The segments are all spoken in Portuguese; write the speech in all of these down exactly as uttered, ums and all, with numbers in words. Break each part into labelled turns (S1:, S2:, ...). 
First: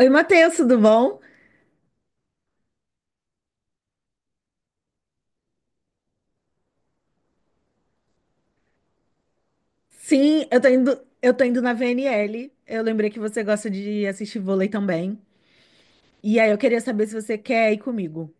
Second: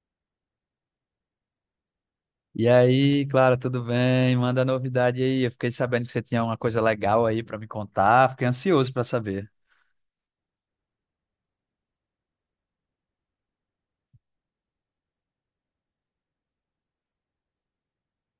S1: Oi, Matheus, tudo bom?
S2: E aí, Clara, tudo bem? Manda novidade aí. Eu fiquei sabendo que você tinha uma coisa legal aí pra me contar. Fiquei ansioso pra saber.
S1: Sim, eu tô indo, eu tô indo na V N L. Eu lembrei que você gosta de assistir vôlei também. E aí eu queria saber se você quer ir comigo.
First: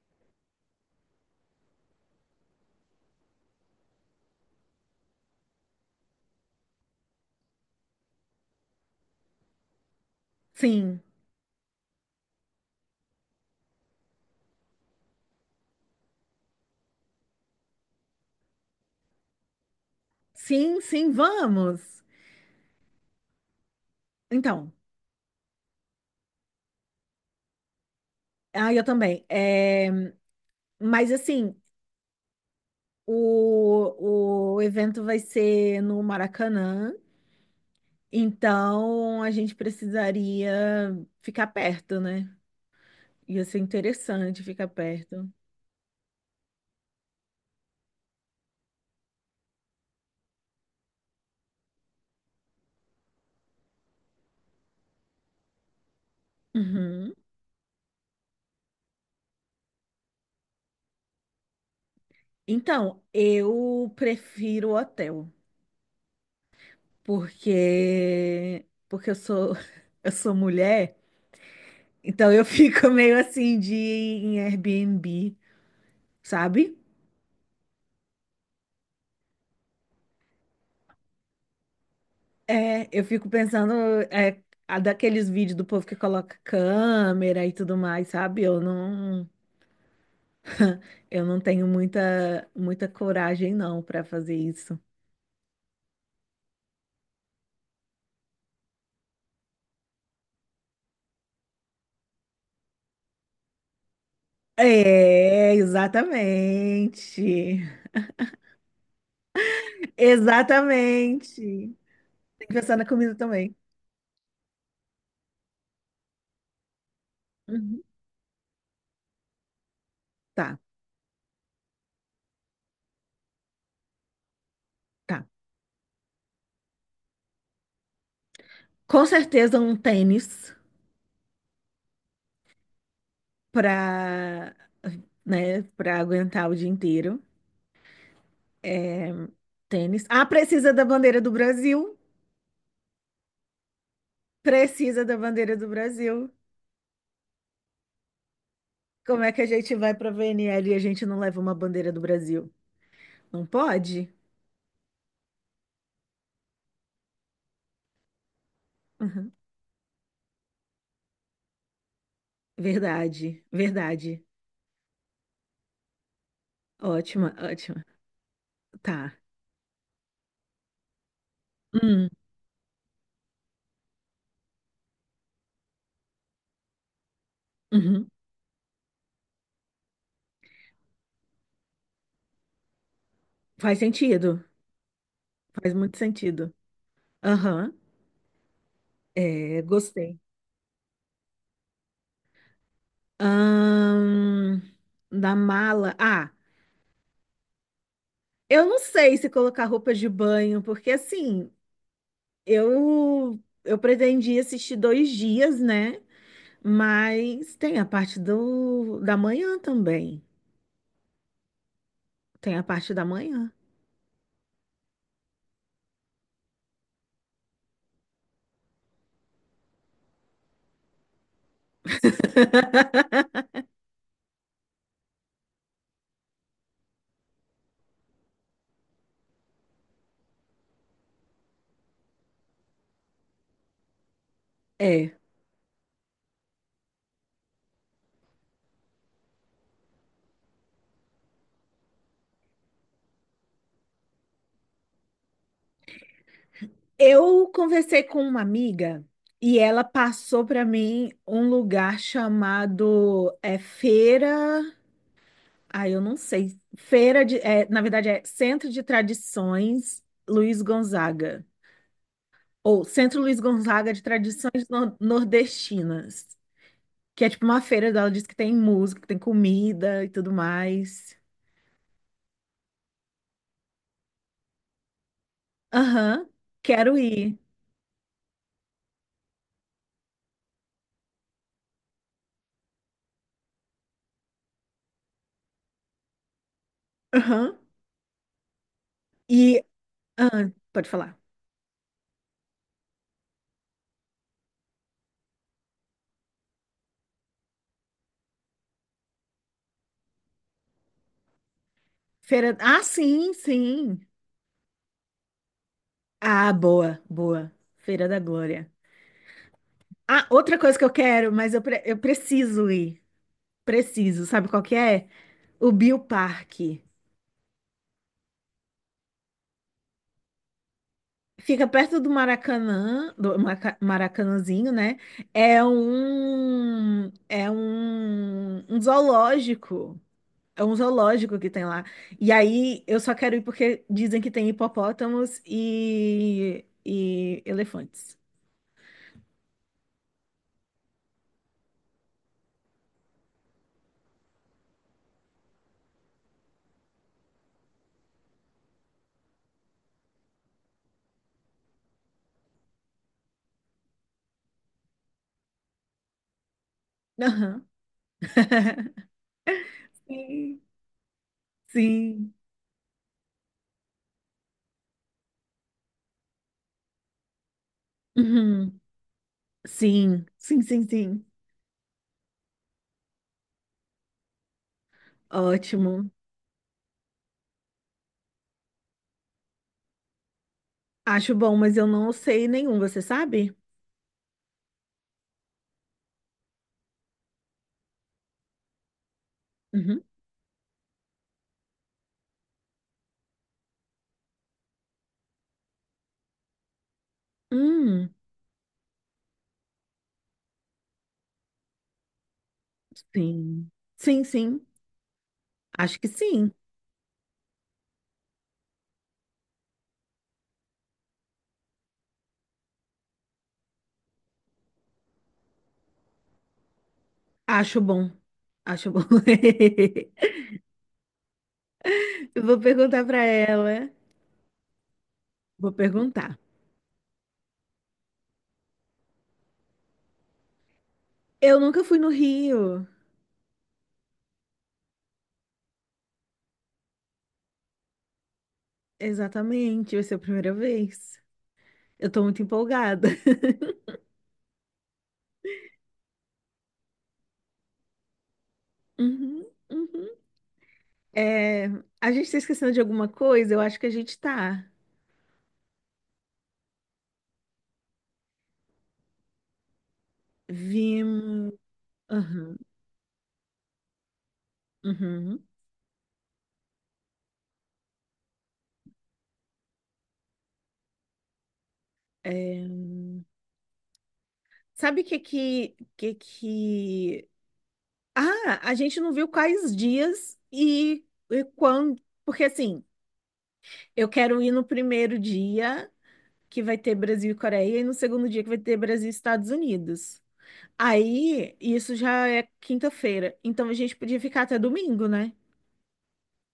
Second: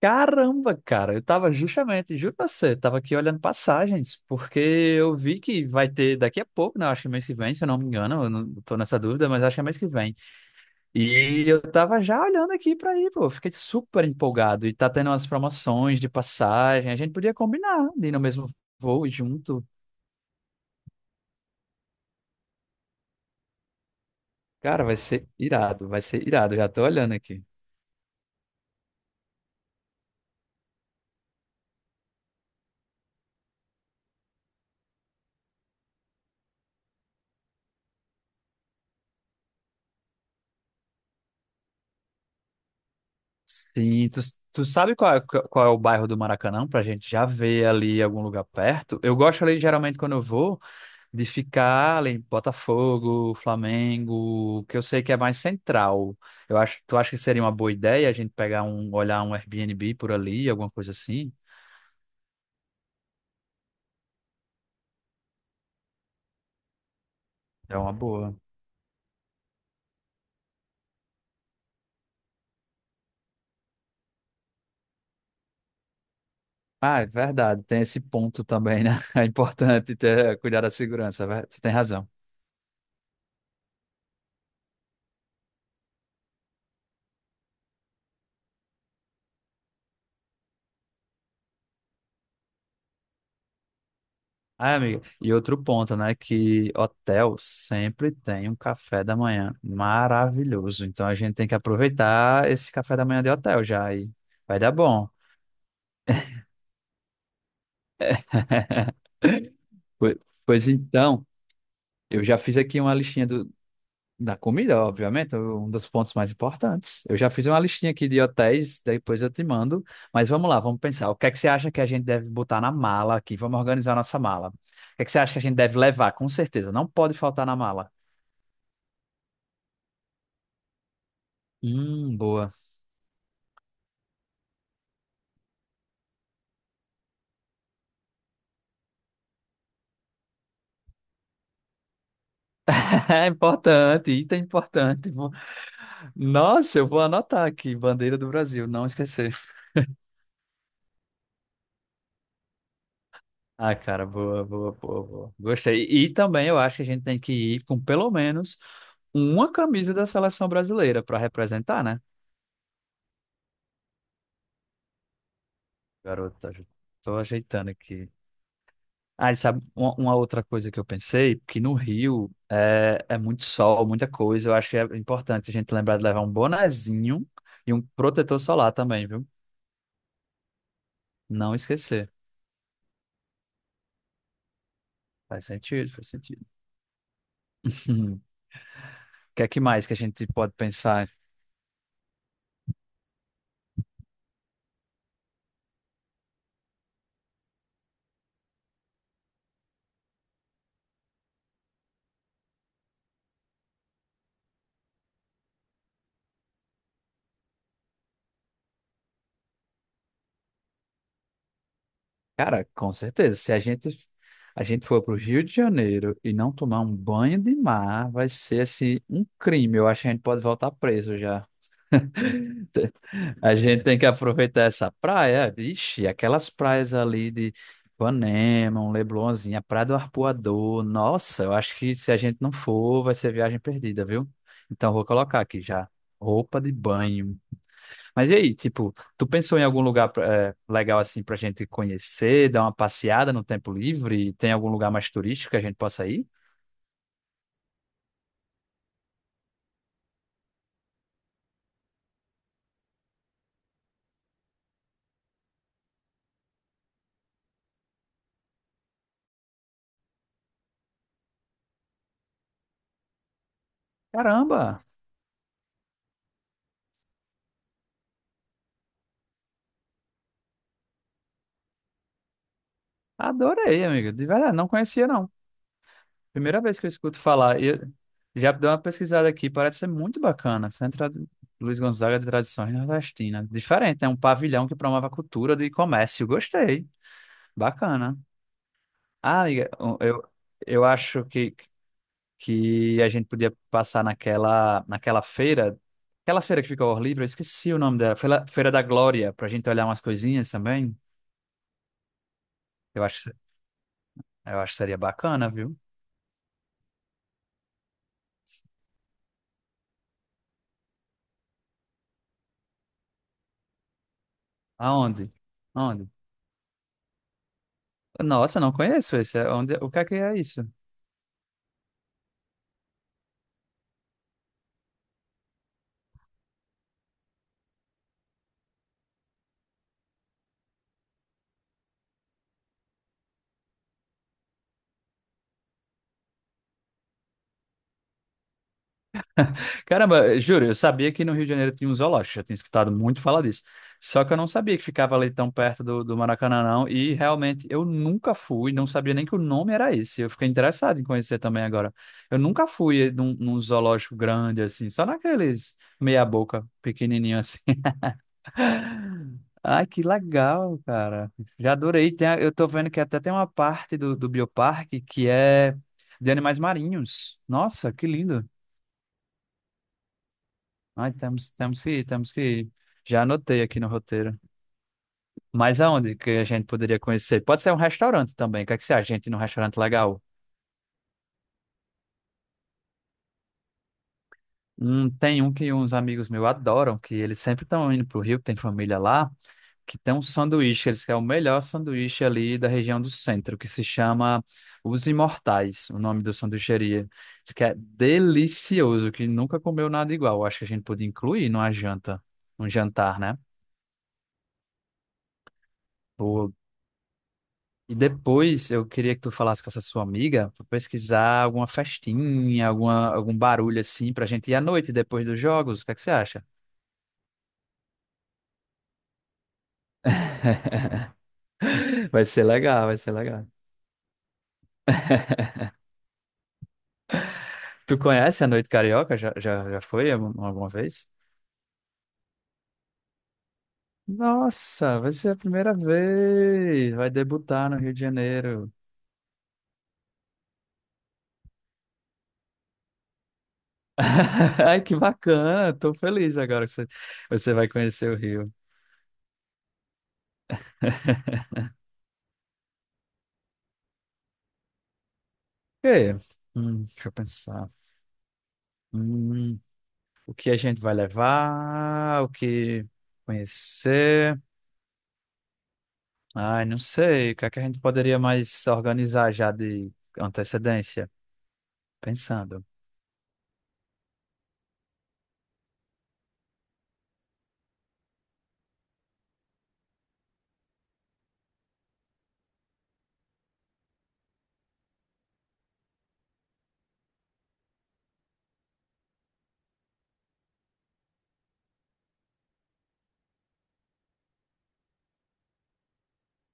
S2: Caramba, cara, eu tava justamente, juro pra você, tava aqui olhando passagens, porque eu vi que vai ter daqui a pouco, né? Acho que mês que vem, se eu não me engano, eu não tô nessa dúvida, mas acho que é mês que vem.
S1: Sim,
S2: E eu tava já olhando aqui pra ir, pô, fiquei super empolgado. E tá tendo umas promoções de passagem, a gente podia combinar de ir no mesmo voo junto.
S1: sim, sim, vamos. Então,
S2: Cara, vai ser irado, vai ser irado, já tô olhando aqui.
S1: ah, eu também. É, mas assim, o, o evento vai ser no Maracanã, então a gente precisaria ficar perto, né? Ia ser
S2: Sim, tu,
S1: interessante
S2: tu
S1: ficar
S2: sabe qual é,
S1: perto.
S2: qual é o bairro do Maracanã, pra gente já ver ali algum lugar perto? Eu gosto ali, geralmente, quando eu vou, de ficar ali em Botafogo, Flamengo, que eu sei que é mais central. Eu acho, tu acha
S1: Uhum.
S2: que seria uma boa ideia a gente pegar um, olhar um Airbnb por ali, alguma coisa assim?
S1: Então, eu prefiro o hotel,
S2: É uma boa.
S1: porque porque eu sou eu sou mulher, então eu fico meio assim de ir em Airbnb, sabe?
S2: Ah, é verdade, tem esse ponto também, né? É importante ter, cuidar da segurança, é ver- você tem razão.
S1: É, eu fico pensando é, a daqueles vídeos do povo que coloca câmera e tudo mais, sabe? Eu não eu não tenho muita muita coragem não para fazer
S2: Ah,
S1: isso.
S2: amigo, e outro ponto, né, que hotel sempre tem um café da manhã maravilhoso. Então a gente tem que aproveitar esse café da manhã de hotel já e vai dar bom.
S1: É, exatamente.
S2: Pois pois então,
S1: Exatamente.
S2: eu já
S1: Tem que
S2: fiz
S1: pensar
S2: aqui
S1: na
S2: uma
S1: comida
S2: listinha do,
S1: também.
S2: da comida, obviamente, um dos pontos mais importantes. Eu já fiz uma
S1: Uhum.
S2: listinha aqui de hotéis, depois eu te mando. Mas vamos
S1: Tá,
S2: lá, vamos pensar. O que é que você acha que a gente deve botar na mala aqui? Vamos organizar a nossa mala. O que é que você
S1: tá.
S2: acha que a gente deve levar? Com certeza, não pode faltar na mala.
S1: Com certeza um tênis
S2: Hum, boa.
S1: para né, para aguentar o dia inteiro. É, tênis. Ah, precisa da bandeira do Brasil.
S2: É importante, item
S1: Precisa
S2: importante.
S1: da
S2: Vou-
S1: bandeira do Brasil.
S2: Nossa, eu vou anotar aqui, bandeira do Brasil, não
S1: Como é
S2: esquecer.
S1: que a gente vai para a V N L e a gente não leva uma bandeira do Brasil? Não
S2: Ah, cara,
S1: pode?
S2: boa, boa, boa, boa. Gostei. E também eu acho que a gente tem que ir com pelo menos
S1: Uhum.
S2: uma camisa da seleção brasileira para representar, né?
S1: Verdade, verdade.
S2: Garota, já tô
S1: Ótima,
S2: ajeitando
S1: ótima.
S2: aqui.
S1: Tá.
S2: Ah, e sabe, uma, uma outra coisa que eu pensei, que no
S1: Hum,
S2: Rio é, é muito sol, muita coisa. Eu acho que é importante a gente lembrar de levar um bonezinho e um
S1: uhum.
S2: protetor solar também, viu? Não esquecer.
S1: Faz sentido,
S2: Faz
S1: faz
S2: sentido,
S1: muito
S2: faz sentido.
S1: sentido. Aham,
S2: O que é que
S1: é,
S2: mais que a
S1: gostei.
S2: gente pode pensar?
S1: Ahn, da mala. Ah, eu não sei se colocar roupa de banho, porque assim, eu eu pretendi assistir dois dias, né? Mas tem a parte do da manhã também. Tem a
S2: Cara,
S1: parte
S2: com
S1: da
S2: certeza,
S1: manhã.
S2: se a gente a gente for para o Rio de Janeiro e não tomar um banho de mar, vai ser assim um crime. Eu acho que a gente pode voltar preso já. Te- A gente tem que aproveitar essa praia. Ixi, aquelas praias ali de Ipanema, um Leblonzinho, a Praia do Arpoador. Nossa, eu acho que se a gente não for, vai ser viagem perdida, viu? Então vou
S1: É.
S2: colocar aqui já. Roupa de banho. Mas e aí, tipo, tu pensou em algum lugar eh, legal assim pra gente conhecer, dar uma passeada no tempo livre? Tem algum lugar mais turístico que a gente possa ir?
S1: Eu conversei com uma amiga e ela passou para mim um lugar chamado é, Feira. Ah, eu não sei. Feira de, é, na verdade, é Centro de Tradições Luiz Gonzaga. Ou Centro Luiz Gonzaga de Tradições
S2: Caramba,
S1: Nor- Nordestinas. Que é tipo uma feira, dela diz que tem música, que tem comida e tudo mais.
S2: adorei, amigo. De verdade, não conhecia não.
S1: Aham,
S2: Primeira vez que eu
S1: quero
S2: escuto
S1: ir.
S2: falar. E eu já dei uma pesquisada aqui, parece ser muito bacana. Centro Ad- Luiz Gonzaga de Tradições Nordestinas. Diferente, é um pavilhão que promove a cultura de comércio. Gostei.
S1: Aham.
S2: Bacana. Ah,
S1: E.
S2: amiga, eu,
S1: Ah,
S2: eu
S1: pode falar.
S2: acho que que a gente podia passar naquela, naquela feira, aquela feira que fica ao ar livre, eu esqueci o nome dela, Feira, Feira da Glória, pra gente olhar umas coisinhas também.
S1: Feira. Ah,
S2: Eu acho,
S1: sim, sim.
S2: eu acho que seria bacana, viu?
S1: Ah, boa, boa. Feira da Glória. Ah, outra coisa que eu quero, mas eu, pre- eu preciso ir. Preciso, sabe qual que é?
S2: Aonde?
S1: O
S2: Aonde?
S1: Bioparque.
S2: Nossa, eu não conheço esse. É Onde, o que é que é isso?
S1: Fica perto do Maracanã, do Maca- Maracanãzinho, né? É um, é um, um zoológico. É um zoológico que tem lá. E aí eu só quero ir porque dizem que tem hipopótamos e, e elefantes.
S2: Caramba, juro, eu sabia que no Rio de Janeiro tinha um zoológico, já tinha escutado muito falar disso. Só que eu não sabia que ficava ali tão perto do, do Maracanã, não. E realmente eu nunca fui, não sabia nem que o nome era esse. Eu fiquei interessado em conhecer também agora. Eu nunca fui num, num zoológico grande assim, só naqueles meia-boca, pequenininho assim.
S1: Aham.
S2: Ai, que
S1: Sim.
S2: legal, cara. Já adorei. Tem
S1: Sim.
S2: a- eu tô vendo que até tem uma parte do, do bioparque que é de animais marinhos. Nossa, que lindo.
S1: Uhum. Sim, sim, sim,
S2: Ai,
S1: sim.
S2: temos, temos que ir, temos que ir. Já anotei aqui no roteiro. Mas
S1: Ótimo.
S2: aonde que a gente poderia conhecer? Pode ser um restaurante também. O que é que você acha, gente, num restaurante legal?
S1: Acho bom, mas eu não sei nenhum, você sabe?
S2: Hum, tem um que uns amigos meus adoram, que eles sempre estão indo pro Rio, que tem família lá, que
S1: Uhum.
S2: tem um sanduíche, eles querem o melhor sanduíche ali da região do centro, que se chama Os Imortais, o nome da sanduicheria. Diz que é
S1: Hum,
S2: delicioso, que nunca comeu nada igual. Acho que a gente podia incluir numa janta, um jantar, né?
S1: sim. Sim, sim. Acho que sim.
S2: E depois eu queria que tu falasse com essa sua amiga pra pesquisar alguma festinha, alguma, algum barulho assim pra gente ir à noite depois dos jogos. O que é que você acha?
S1: Acho bom. Acho bom.
S2: Vai
S1: Eu
S2: ser
S1: vou
S2: legal, vai
S1: perguntar
S2: ser
S1: pra
S2: legal.
S1: ela. Vou perguntar.
S2: Tu conhece a Noite Carioca? Já, já, já foi algum- alguma vez?
S1: Eu nunca fui no Rio.
S2: Nossa, vai ser a primeira vez. Vai debutar no Rio de Janeiro.
S1: Exatamente, vai ser a primeira vez. Eu tô muito empolgada.
S2: Ai, que bacana. Tô feliz agora que você, você vai conhecer o Rio.
S1: Uhum, uhum. É, a gente tá esquecendo de alguma coisa? Eu acho que a gente tá.
S2: E, hum, deixa eu pensar. O que a gente vai
S1: Vimos.
S2: levar? O
S1: Uhum,
S2: que conhecer?
S1: uhum.
S2: Ai, não sei. O que é que a gente poderia mais organizar já de antecedência? Pensando.
S1: É, sabe o que que, que que... ah, a gente não viu quais dias e, e quando. Porque assim. Eu quero ir no primeiro dia, que vai ter Brasil e Coreia, e no segundo dia, que vai ter Brasil e Estados Unidos. Aí, isso já é quinta-feira. Então a gente podia ficar até domingo, né?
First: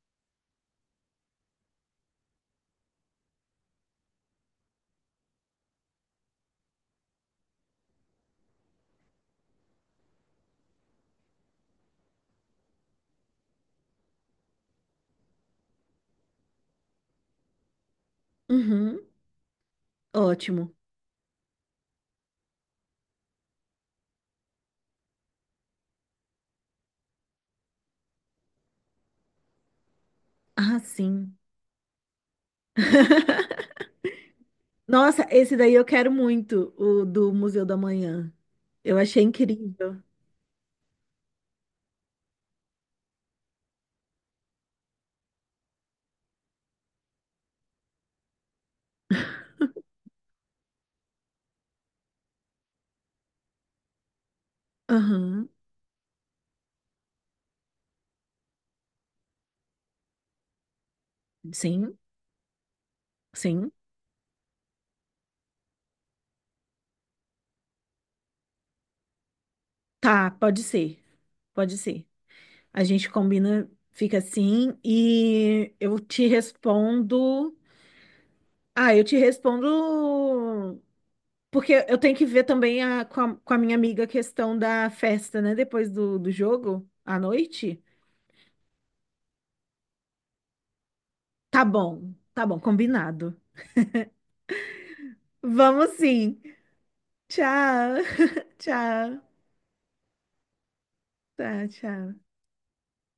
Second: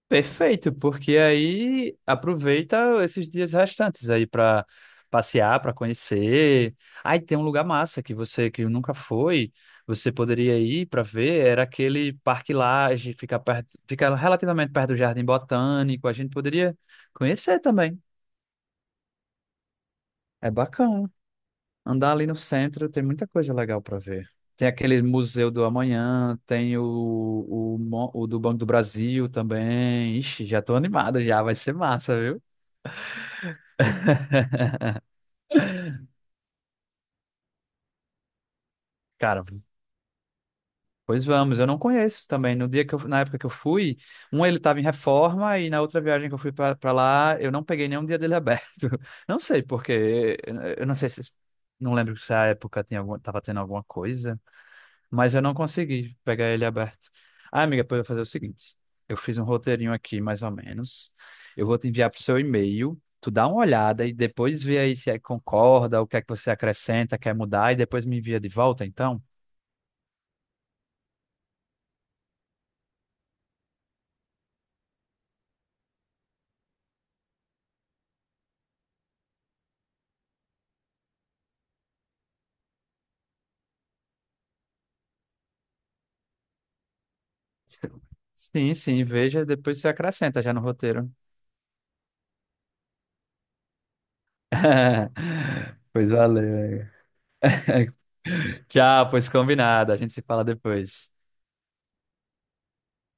S2: Perfeito, porque aí aproveita esses dias restantes aí para passear, para conhecer. Aí tem um lugar massa que você que nunca foi, você poderia ir para ver, era aquele Parque Lage, fica perto, fica relativamente perto do Jardim Botânico, a gente poderia conhecer também.
S1: Uhum,
S2: É
S1: ótimo.
S2: bacana. Andar ali no centro tem muita coisa legal para ver. Tem aquele Museu do Amanhã, tem o, o, mo- o do Banco do Brasil também. Ixi, já tô
S1: Ah,
S2: animado
S1: sim.
S2: já, vai ser massa, viu?
S1: Nossa, esse daí eu quero muito, o do Museu da Manhã. Eu achei
S2: Cara,
S1: incrível.
S2: pois vamos, eu não conheço também. No dia que eu, na época que eu fui, um ele estava em reforma e na outra viagem que eu fui pra pra lá, eu não peguei nenhum dia dele aberto. Não sei porque, eu não sei se, não lembro se a época tinha alguma, tava tendo alguma coisa. Mas eu
S1: Aham,
S2: não consegui pegar ele aberto. Ah, amiga, pode fazer o seguinte: eu fiz um roteirinho aqui, mais ou menos. Eu vou te
S1: sim,
S2: enviar pro seu e-mail. Tu dá uma
S1: sim.
S2: olhada e depois vê aí se é- que concorda, o que é que você acrescenta, quer mudar, e depois me envia de volta, então?
S1: Tá, pode ser, pode ser. A gente combina, fica assim, e eu te respondo. Ah, eu te respondo porque eu tenho que ver também a- com a, com a minha amiga a questão da festa, né? Depois do, do jogo, à noite.
S2: Sim, sim, veja, depois você acrescenta já no roteiro.
S1: Tá bom, tá bom, combinado. Vamos
S2: Pois
S1: sim.
S2: valeu. amiga.
S1: Tchau,
S2: Tchau,
S1: tchau,
S2: pois combinado. A gente se fala depois.
S1: tá, tchau.